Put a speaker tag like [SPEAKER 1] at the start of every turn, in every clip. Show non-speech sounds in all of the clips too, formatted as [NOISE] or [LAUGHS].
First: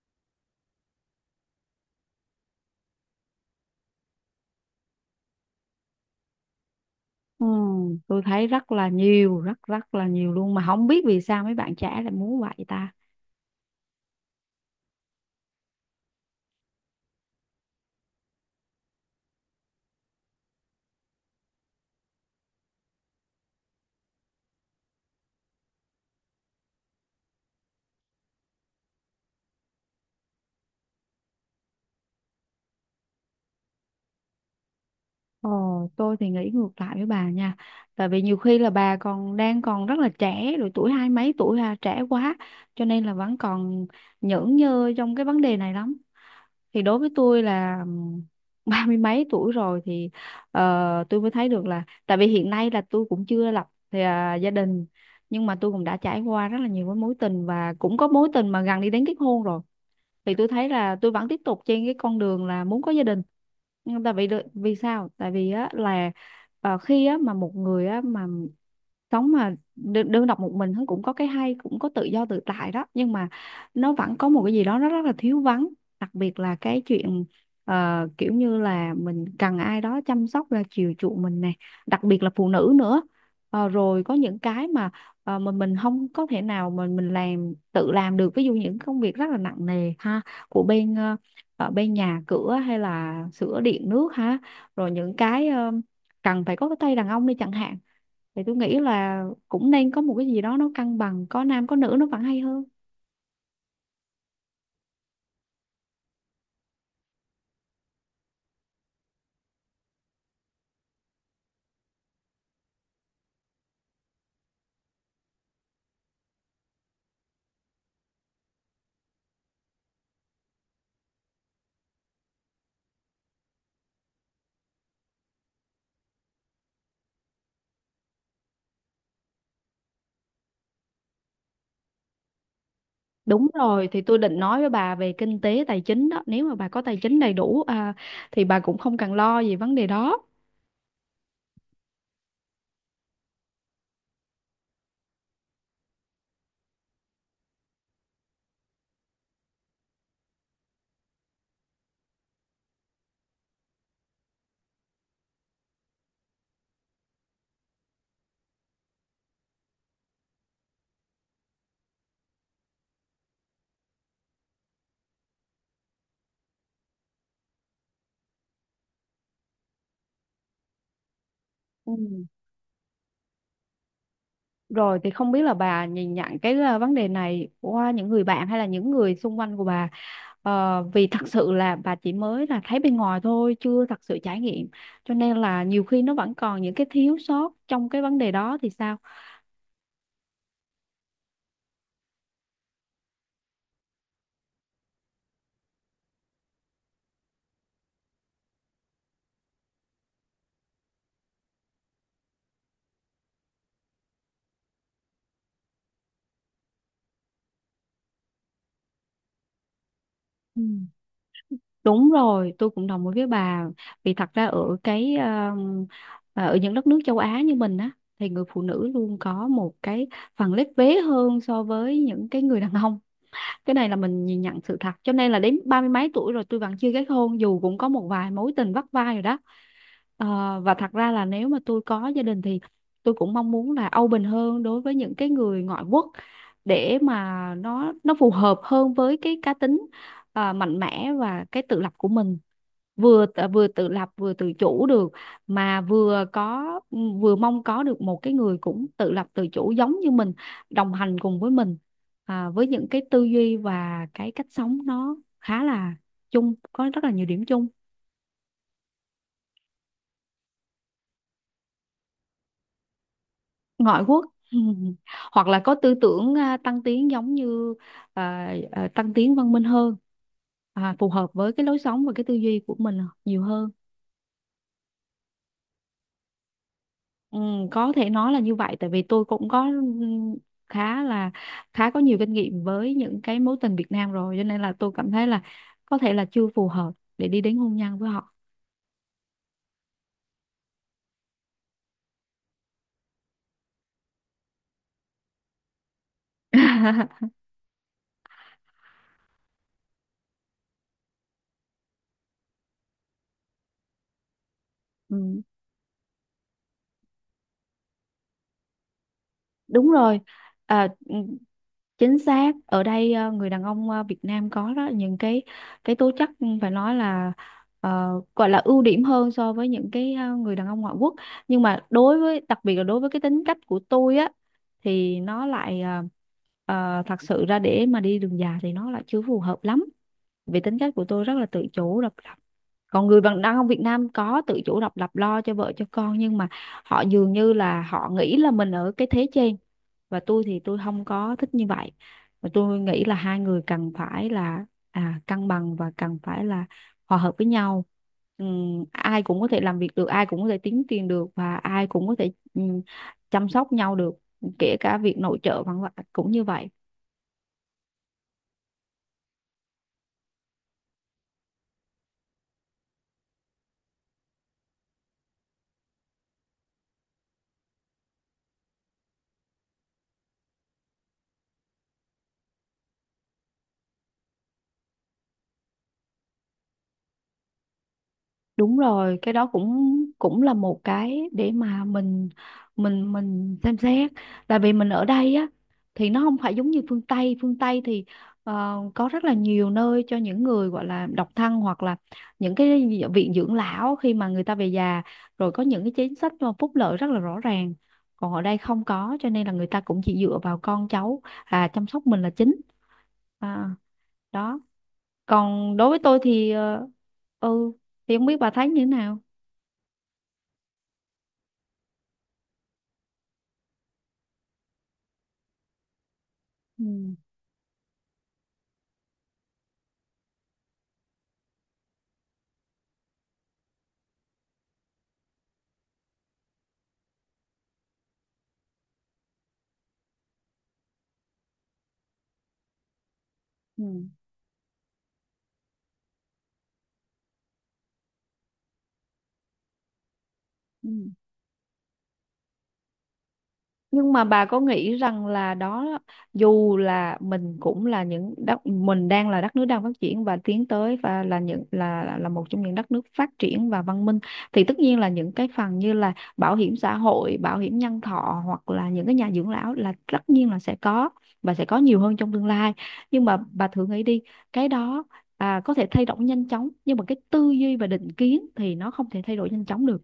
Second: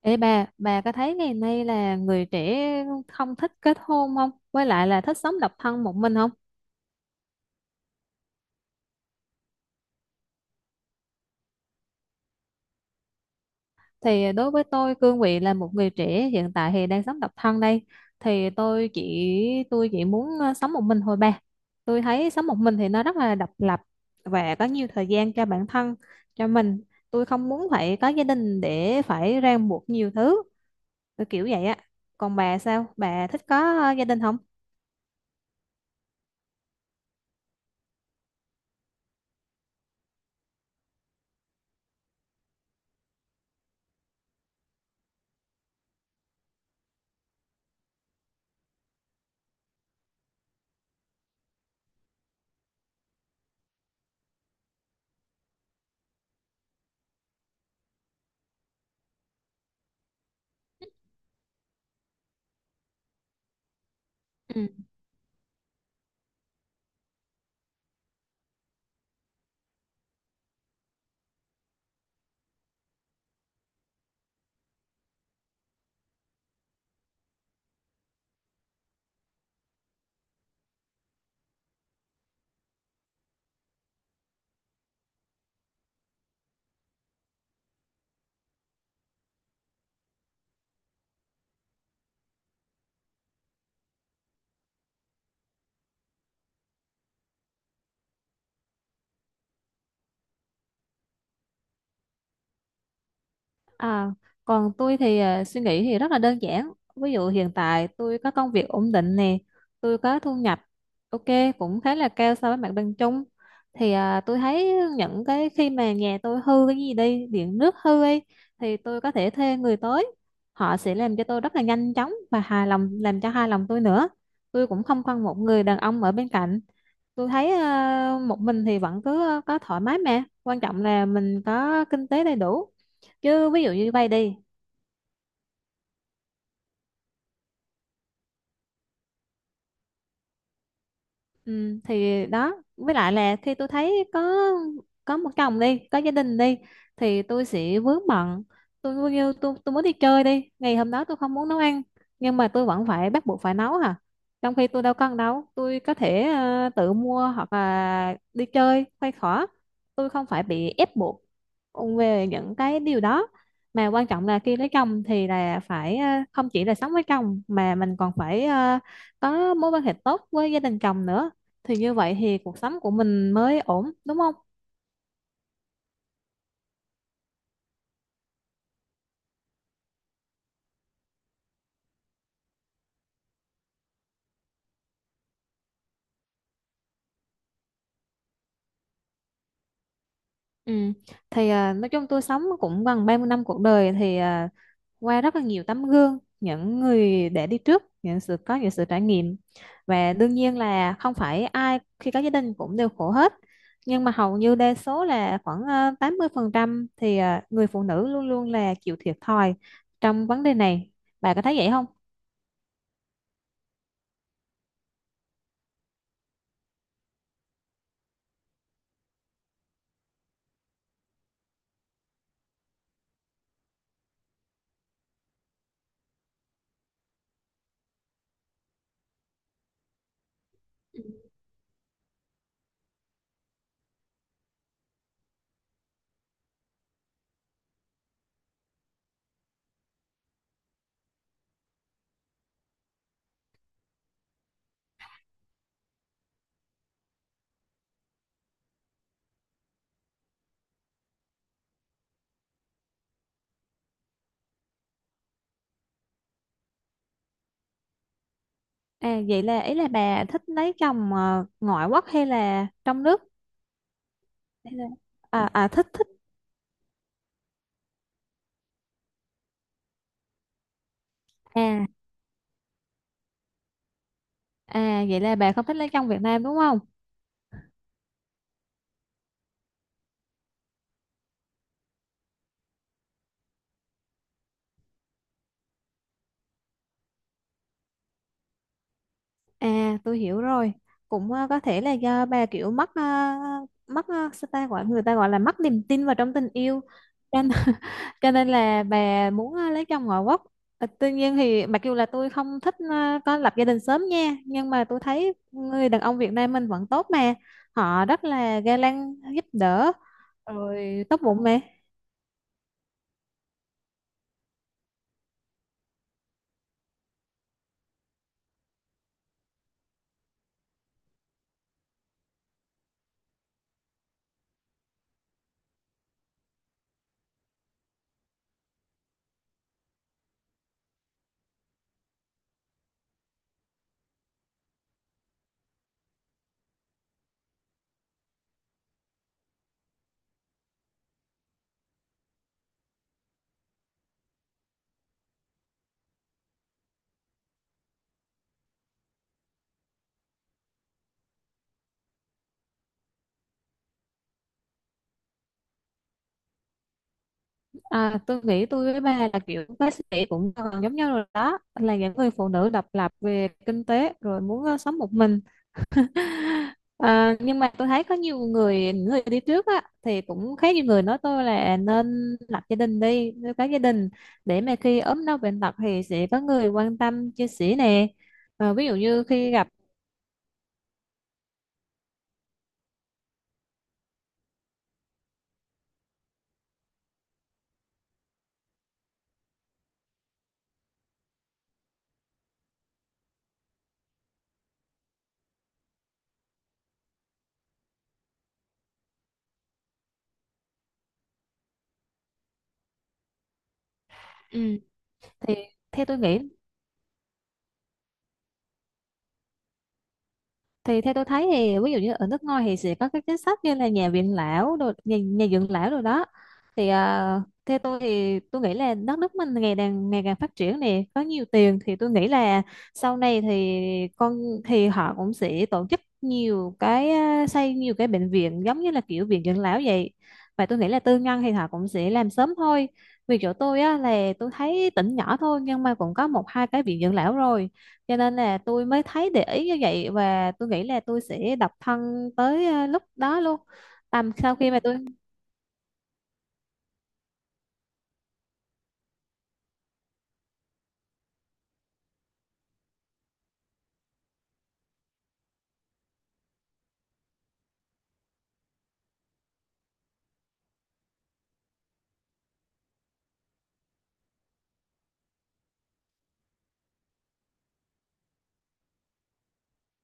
[SPEAKER 1] Ê bà có thấy ngày nay là người trẻ không thích kết hôn không? Với lại là thích sống độc thân một mình không?
[SPEAKER 2] Ừ, tôi thấy rất là nhiều, rất rất là nhiều luôn mà không biết vì sao mấy bạn trẻ lại muốn vậy ta.
[SPEAKER 1] Thì đối với tôi, cương vị là một người trẻ hiện tại thì đang sống độc thân đây. Thì tôi chỉ muốn sống một mình thôi bà. Tôi thấy sống một mình thì nó rất là độc lập và có nhiều thời gian cho bản thân, cho mình. Tôi không muốn phải có gia đình để phải ràng buộc nhiều thứ, kiểu vậy á. Còn bà sao? Bà thích có gia đình không?
[SPEAKER 2] Ờ, tôi thì nghĩ ngược lại với bà nha. Tại vì nhiều khi là bà còn đang còn rất là trẻ, rồi tuổi hai mấy tuổi là trẻ quá, cho nên là vẫn còn nhởn nhơ trong cái vấn đề này lắm. Thì đối với tôi là [LAUGHS] ba mươi mấy tuổi rồi thì tôi mới thấy được là tại vì hiện nay là tôi cũng chưa lập gia đình nhưng mà tôi cũng đã trải qua rất là nhiều cái mối tình và cũng có mối tình mà gần đi đến kết hôn rồi thì tôi thấy là tôi vẫn tiếp tục trên cái con đường là muốn có gia đình nhưng tại vì vì sao tại vì á là khi á mà một người á mà sống mà đơn độc một mình thôi cũng có cái hay cũng có tự do tự tại đó nhưng mà nó vẫn có một cái gì đó nó rất là thiếu vắng, đặc biệt là cái chuyện kiểu như là mình cần ai đó chăm sóc là chiều chuộng mình nè, đặc biệt là phụ nữ nữa. Ờ, rồi có những cái mà mình không có thể nào mà mình tự làm được, ví dụ những công việc rất là nặng nề ha, của bên ờ, ở bên nhà cửa hay là sửa điện nước ha, rồi những cái cần phải có cái tay đàn ông đi chẳng hạn thì tôi nghĩ là cũng nên có một cái gì đó nó cân bằng, có nam có nữ nó vẫn hay hơn.
[SPEAKER 1] À, còn tôi thì suy nghĩ thì rất là đơn giản. Ví dụ hiện tại tôi có công việc ổn định nè, tôi có thu nhập ok, cũng khá là cao so với mặt bằng chung. Thì tôi thấy những cái khi mà nhà tôi hư cái gì đi, điện nước hư ấy, thì tôi có thể thuê người tới. Họ sẽ làm cho tôi rất là nhanh chóng và hài lòng, làm cho hài lòng tôi nữa. Tôi cũng không cần một người đàn ông ở bên cạnh. Tôi thấy một mình thì vẫn cứ có thoải mái, mà quan trọng là mình có kinh tế đầy đủ,
[SPEAKER 2] Đúng
[SPEAKER 1] chứ ví dụ
[SPEAKER 2] rồi,
[SPEAKER 1] như
[SPEAKER 2] thì
[SPEAKER 1] vay
[SPEAKER 2] tôi
[SPEAKER 1] đi.
[SPEAKER 2] định nói với bà về kinh tế tài chính đó, nếu mà bà có tài chính đầy đủ thì bà cũng không cần lo về vấn đề đó.
[SPEAKER 1] Ừ, thì đó, với lại là khi tôi thấy có một chồng đi, có gia đình đi, thì tôi sẽ vướng bận. Tôi coi như tôi muốn đi chơi đi, ngày hôm đó tôi không muốn nấu ăn, nhưng mà tôi vẫn phải bắt buộc phải nấu hả, trong khi tôi đâu cần đâu, tôi có thể tự mua hoặc là đi chơi khoai khỏa, tôi không phải bị ép buộc về những cái điều đó. Mà quan trọng là khi lấy chồng thì là phải không chỉ là sống với chồng mà mình còn phải có mối quan hệ tốt với gia đình chồng nữa, thì
[SPEAKER 2] Ừ.
[SPEAKER 1] như vậy thì cuộc sống của mình mới ổn, đúng không?
[SPEAKER 2] Rồi thì không biết là bà nhìn nhận cái vấn đề này qua những người bạn hay là những người xung quanh của bà. Ờ, vì thật sự là bà chỉ mới là thấy bên ngoài thôi, chưa thật sự trải nghiệm. Cho nên là nhiều khi nó vẫn còn những cái thiếu sót trong cái vấn đề đó thì sao?
[SPEAKER 1] Ừ. Thì nói chung tôi sống cũng gần 30 năm cuộc đời, thì qua rất là nhiều tấm gương những người để đi trước, những sự, có những sự trải nghiệm, và đương nhiên là không phải ai khi có gia đình cũng đều khổ hết, nhưng mà hầu như đa số là khoảng 80% thì người phụ nữ luôn luôn là chịu thiệt thòi trong vấn đề
[SPEAKER 2] Ừ.
[SPEAKER 1] này, bà có thấy vậy không?
[SPEAKER 2] Đúng rồi, tôi cũng đồng ý với bà. Vì thật ra ở những đất nước châu Á như mình á thì người phụ nữ luôn có một cái phần lép vế hơn so với những cái người đàn ông. Cái này là mình nhìn nhận sự thật. Cho nên là đến ba mươi mấy tuổi rồi tôi vẫn chưa kết hôn dù cũng có một vài mối tình vắt vai rồi đó. Ờ, và thật ra là nếu mà tôi có gia đình thì tôi cũng mong muốn là open hơn đối với những cái người ngoại quốc, để mà nó phù hợp hơn với cái cá tính mạnh mẽ và cái tự lập của mình, vừa tự lập vừa tự chủ được, mà vừa có, vừa mong có được một cái người cũng tự lập tự chủ giống như mình, đồng hành cùng với mình với những cái tư duy và cái cách sống nó khá là chung có rất là nhiều điểm chung.
[SPEAKER 1] À, vậy là ý là bà thích lấy chồng ngoại quốc hay là trong nước?
[SPEAKER 2] Ngoại quốc.
[SPEAKER 1] Thế là-
[SPEAKER 2] [LAUGHS] Hoặc là có
[SPEAKER 1] thích
[SPEAKER 2] tư
[SPEAKER 1] thích
[SPEAKER 2] tưởng tăng tiến giống như tăng tiến văn minh hơn, phù hợp với cái lối
[SPEAKER 1] à
[SPEAKER 2] sống và cái tư duy của mình nhiều hơn.
[SPEAKER 1] Vậy là bà không thích lấy chồng Việt Nam đúng không?
[SPEAKER 2] Ừ, có thể nói là như vậy tại vì tôi cũng có khá là khá có nhiều kinh nghiệm với những cái mối tình Việt Nam rồi, cho nên là tôi cảm thấy là có thể là chưa phù hợp để đi đến hôn nhân với họ.
[SPEAKER 1] Tôi hiểu rồi. Cũng có thể là do bà kiểu mất, sao ta gọi, người ta gọi là mất niềm tin vào trong tình yêu,
[SPEAKER 2] [LAUGHS]
[SPEAKER 1] cho nên, [LAUGHS] cho nên là bà muốn lấy chồng ngoại quốc. Tuy nhiên thì mặc dù là tôi không thích có lập gia đình sớm nha, nhưng mà tôi thấy
[SPEAKER 2] Ừ,
[SPEAKER 1] người đàn ông Việt Nam mình vẫn tốt mà, họ rất là ga lăng, giúp
[SPEAKER 2] đúng
[SPEAKER 1] đỡ,
[SPEAKER 2] rồi,
[SPEAKER 1] rồi
[SPEAKER 2] ừ,
[SPEAKER 1] tốt bụng mà.
[SPEAKER 2] chính xác, ở đây người đàn ông Việt Nam có đó, những cái tố chất, phải nói là gọi là ưu điểm hơn so với những cái người đàn ông ngoại quốc, nhưng mà đối với, đặc biệt là đối với cái tính cách của tôi á, thì nó lại thật sự ra để mà đi đường dài thì nó lại chưa phù hợp lắm, vì tính cách của tôi rất là tự chủ độc lập, còn người bạn đàn ông Việt Nam có tự chủ độc lập lo cho vợ cho con nhưng mà họ dường như là họ nghĩ là mình ở cái thế trên, và tôi thì tôi không có thích như vậy. Và tôi nghĩ là hai người cần phải là cân bằng và cần phải là hòa hợp với nhau. Ai cũng có thể làm việc được, ai cũng có thể kiếm tiền được, và ai cũng có thể chăm sóc nhau được, kể cả việc nội trợ vân vân cũng như vậy.
[SPEAKER 1] À, tôi nghĩ tôi với ba là kiểu bác sĩ cũng gần giống nhau rồi, đó là những người phụ nữ độc lập về kinh tế rồi muốn sống một mình. [LAUGHS] Nhưng mà tôi thấy có nhiều người, những người đi trước á, thì cũng khá nhiều người nói tôi là nên lập gia đình đi, nuôi cái gia đình để mà khi ốm đau bệnh tật thì sẽ có người quan tâm chia sẻ nè.
[SPEAKER 2] Đúng
[SPEAKER 1] Ví dụ
[SPEAKER 2] rồi,
[SPEAKER 1] như
[SPEAKER 2] cái đó
[SPEAKER 1] khi gặp.
[SPEAKER 2] cũng cũng là một cái để mà mình xem xét. Tại vì mình ở đây á thì nó không phải giống như phương Tây thì có rất là nhiều nơi cho những người gọi là độc thân, hoặc là những cái viện dưỡng lão khi mà người ta về già, rồi có những cái chính sách mà phúc lợi rất là rõ ràng. Còn ở đây không có, cho nên là người ta cũng chỉ dựa vào con cháu chăm sóc mình là chính. À, đó.
[SPEAKER 1] Ừ. thì
[SPEAKER 2] Còn đối với
[SPEAKER 1] theo tôi
[SPEAKER 2] tôi
[SPEAKER 1] nghĩ
[SPEAKER 2] thì ờ, ừ thì không biết bà thấy như thế nào?
[SPEAKER 1] thì theo tôi thấy thì ví dụ như ở nước ngoài thì sẽ có các chính sách như là nhà viện lão đồ, nhà, nhà dưỡng lão rồi đó.
[SPEAKER 2] Ừ,
[SPEAKER 1] Thì theo tôi thì tôi nghĩ là đất nước mình ngày càng phát triển nè, có nhiều tiền, thì tôi nghĩ là sau này thì con, thì họ cũng sẽ tổ chức nhiều cái, xây nhiều cái bệnh viện giống như là kiểu viện dưỡng lão vậy. Và tôi nghĩ là tư nhân thì họ cũng sẽ làm sớm thôi, vì chỗ tôi
[SPEAKER 2] ừ,
[SPEAKER 1] á là tôi thấy tỉnh nhỏ thôi nhưng mà cũng có 1-2 cái viện dưỡng lão rồi, cho nên là tôi mới thấy, để ý như vậy. Và tôi nghĩ
[SPEAKER 2] ừ.
[SPEAKER 1] là tôi sẽ độc thân tới lúc đó luôn.
[SPEAKER 2] Nhưng mà
[SPEAKER 1] Tầm
[SPEAKER 2] bà
[SPEAKER 1] sau
[SPEAKER 2] có
[SPEAKER 1] khi mà
[SPEAKER 2] nghĩ
[SPEAKER 1] tôi.
[SPEAKER 2] rằng là đó, dù là mình cũng là những đất, mình đang là đất nước đang phát triển và tiến tới, và là những là một trong những đất nước phát triển và văn minh, thì tất nhiên là những cái phần như là bảo hiểm xã hội, bảo hiểm nhân thọ hoặc là những cái nhà dưỡng lão là tất nhiên là sẽ có, và sẽ có nhiều hơn trong tương lai. Nhưng mà bà thử nghĩ đi, cái đó có thể thay đổi nhanh chóng nhưng mà cái tư duy và định kiến thì nó không thể thay đổi nhanh chóng được,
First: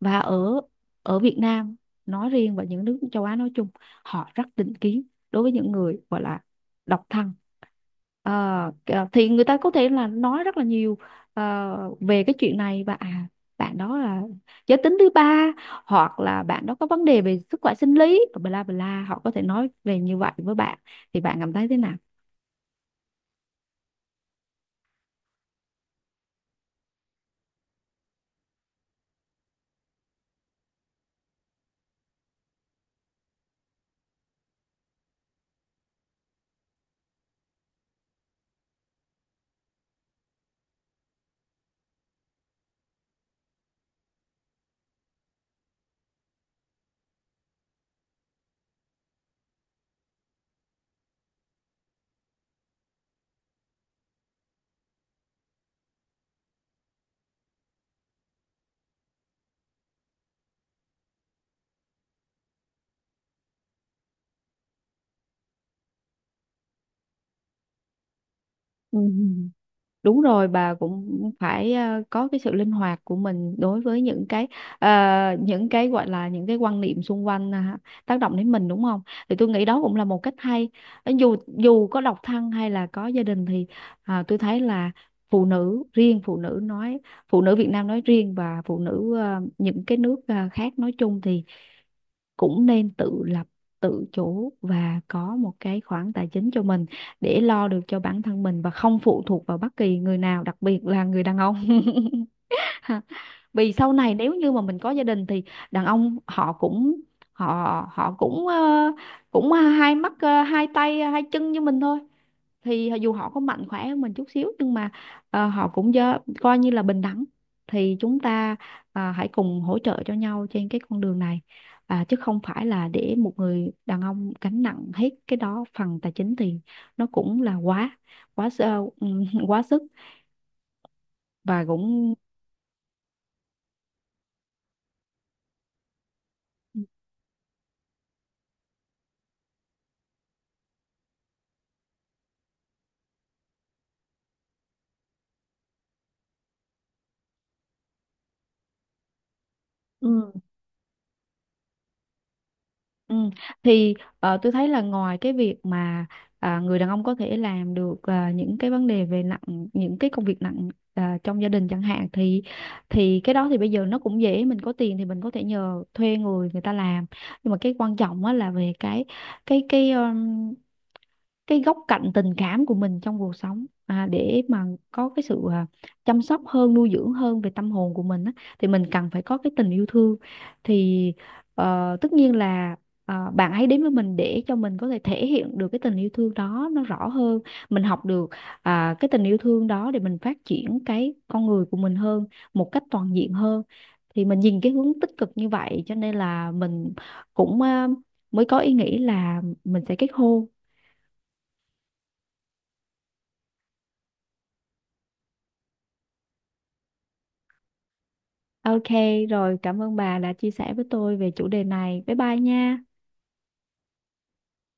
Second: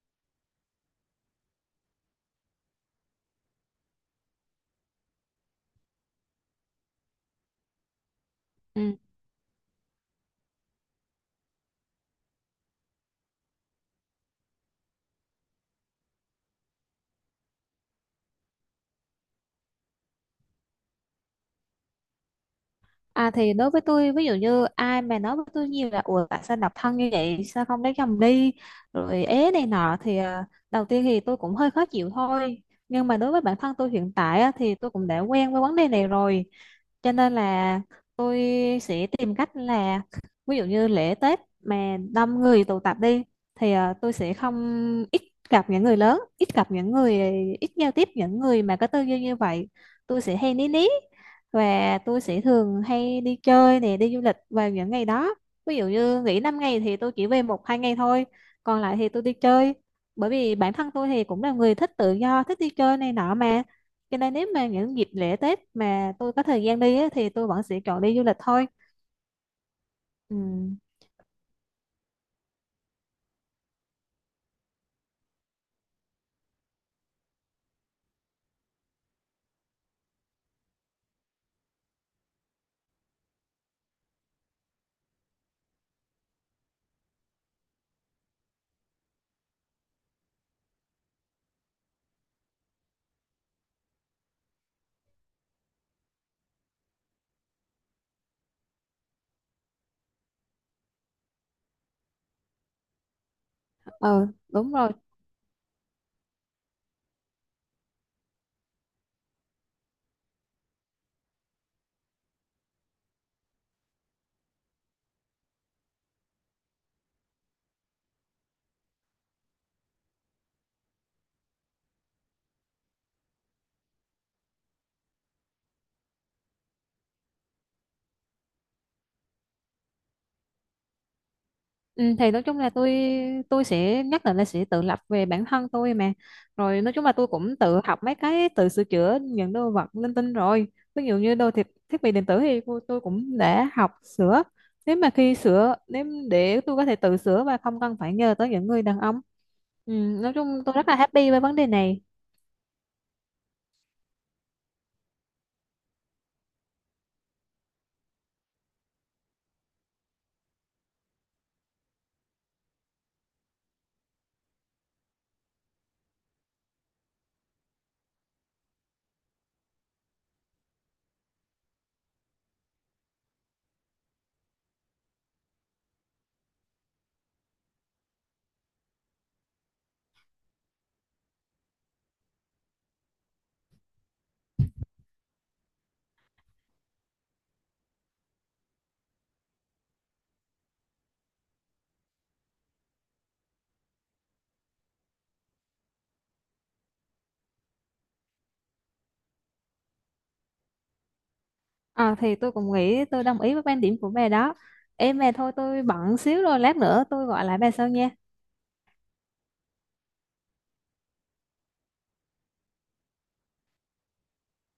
[SPEAKER 2] và ở ở Việt Nam nói riêng và những nước châu Á nói chung, họ rất định kiến đối với những người gọi là độc thân. Ờ,
[SPEAKER 1] Ừ.
[SPEAKER 2] kìa, thì người ta có thể là nói rất là nhiều về cái chuyện này, và bạn đó là giới tính thứ ba hoặc là bạn đó có vấn đề về sức khỏe sinh lý bla bla, họ có thể nói về như vậy với bạn thì bạn cảm thấy thế nào?
[SPEAKER 1] À, thì đối với tôi ví dụ như ai mà nói với tôi nhiều là ủa tại sao độc thân như vậy, sao không lấy chồng đi, rồi ế này nọ, thì đầu tiên thì tôi cũng hơi khó chịu thôi. Nhưng mà đối với bản thân tôi hiện tại á, thì tôi cũng đã quen với vấn đề này rồi, cho nên là tôi sẽ tìm cách là ví dụ như lễ Tết mà đông người tụ tập đi thì tôi sẽ không, ít gặp những người lớn, ít gặp những người, ít giao tiếp những người mà có tư duy như vậy. Tôi sẽ hay ní ní, và tôi sẽ thường hay đi chơi nè, đi du lịch vào những ngày đó. Ví dụ như nghỉ 5 ngày thì tôi chỉ về 1-2 ngày thôi, còn lại thì tôi đi chơi, bởi vì bản thân tôi thì cũng là người thích tự do, thích đi chơi này nọ mà. Cho nên nếu mà những dịp lễ Tết mà tôi có thời gian đi á, thì tôi vẫn sẽ chọn đi du lịch thôi.
[SPEAKER 2] Ừ. Đúng
[SPEAKER 1] Ừ,
[SPEAKER 2] rồi, bà cũng phải có cái sự linh hoạt của mình đối với ờ, những cái gọi là những cái quan niệm xung quanh tác động đến mình đúng không? Thì tôi nghĩ đó cũng là một cách hay. Ờ, Dù dù có độc thân hay là có gia đình thì tôi thấy là phụ nữ riêng phụ nữ nói phụ nữ Việt Nam nói riêng và phụ nữ những cái nước khác nói chung thì cũng nên tự lập, tự chủ và có một cái khoản tài chính cho mình để lo được cho bản thân mình và không phụ thuộc vào bất kỳ người nào, đặc biệt là người đàn ông. [LAUGHS] [LAUGHS] Vì sau này
[SPEAKER 1] ờ,
[SPEAKER 2] nếu như mà
[SPEAKER 1] đúng
[SPEAKER 2] mình có
[SPEAKER 1] rồi.
[SPEAKER 2] gia đình thì đàn ông họ cũng hai mắt, hai tay hai chân như mình thôi, thì dù họ có mạnh khỏe hơn mình chút xíu nhưng mà họ cũng coi như là bình đẳng, thì chúng ta hãy cùng hỗ trợ cho nhau trên cái con đường này, chứ không phải là để một người đàn ông gánh nặng hết cái đó phần tài chính, thì nó cũng là quá quá sơ- [LAUGHS] quá sức và
[SPEAKER 1] Ừ,
[SPEAKER 2] cũng.
[SPEAKER 1] thì nói chung là tôi sẽ nhất định là sẽ tự lập về bản thân tôi mà. Rồi nói chung là tôi cũng tự học mấy cái, tự sửa chữa những đồ vật linh tinh rồi. Ví dụ như đồ thiết thiết bị điện tử thì tôi cũng đã học sửa, nếu mà khi sửa nếu để tôi có thể tự sửa và không cần phải nhờ tới những người đàn ông. Ừ,
[SPEAKER 2] Ừ.
[SPEAKER 1] nói chung tôi rất là happy với vấn đề này.
[SPEAKER 2] Ừ. Thì tôi thấy là ngoài cái việc mà người đàn ông có thể làm được những cái công việc nặng trong gia đình chẳng hạn, thì cái đó thì bây giờ nó cũng dễ, mình có tiền thì mình có thể nhờ thuê người người ta làm, nhưng mà cái quan trọng á là về cái cái cái góc cạnh tình cảm của mình trong cuộc sống, để mà có cái sự chăm sóc hơn, nuôi dưỡng hơn về tâm hồn của mình á, thì mình cần phải có cái tình yêu thương, thì tất nhiên là bạn ấy đến với mình để cho mình có thể thể hiện được cái tình yêu thương đó nó rõ hơn, mình học được cái tình yêu thương đó để mình phát triển cái con người của mình hơn, một cách toàn diện hơn, thì mình nhìn cái hướng tích cực như vậy, cho nên là mình cũng mới có ý nghĩ là mình sẽ kết hôn.
[SPEAKER 1] Thì tôi cũng nghĩ, tôi đồng ý với quan điểm của bà đó. Em mà thôi, tôi bận xíu rồi, lát nữa tôi gọi lại bà sau nha.
[SPEAKER 2] Ok, rồi cảm ơn bà đã chia sẻ với tôi về chủ đề này. Bye bye nha.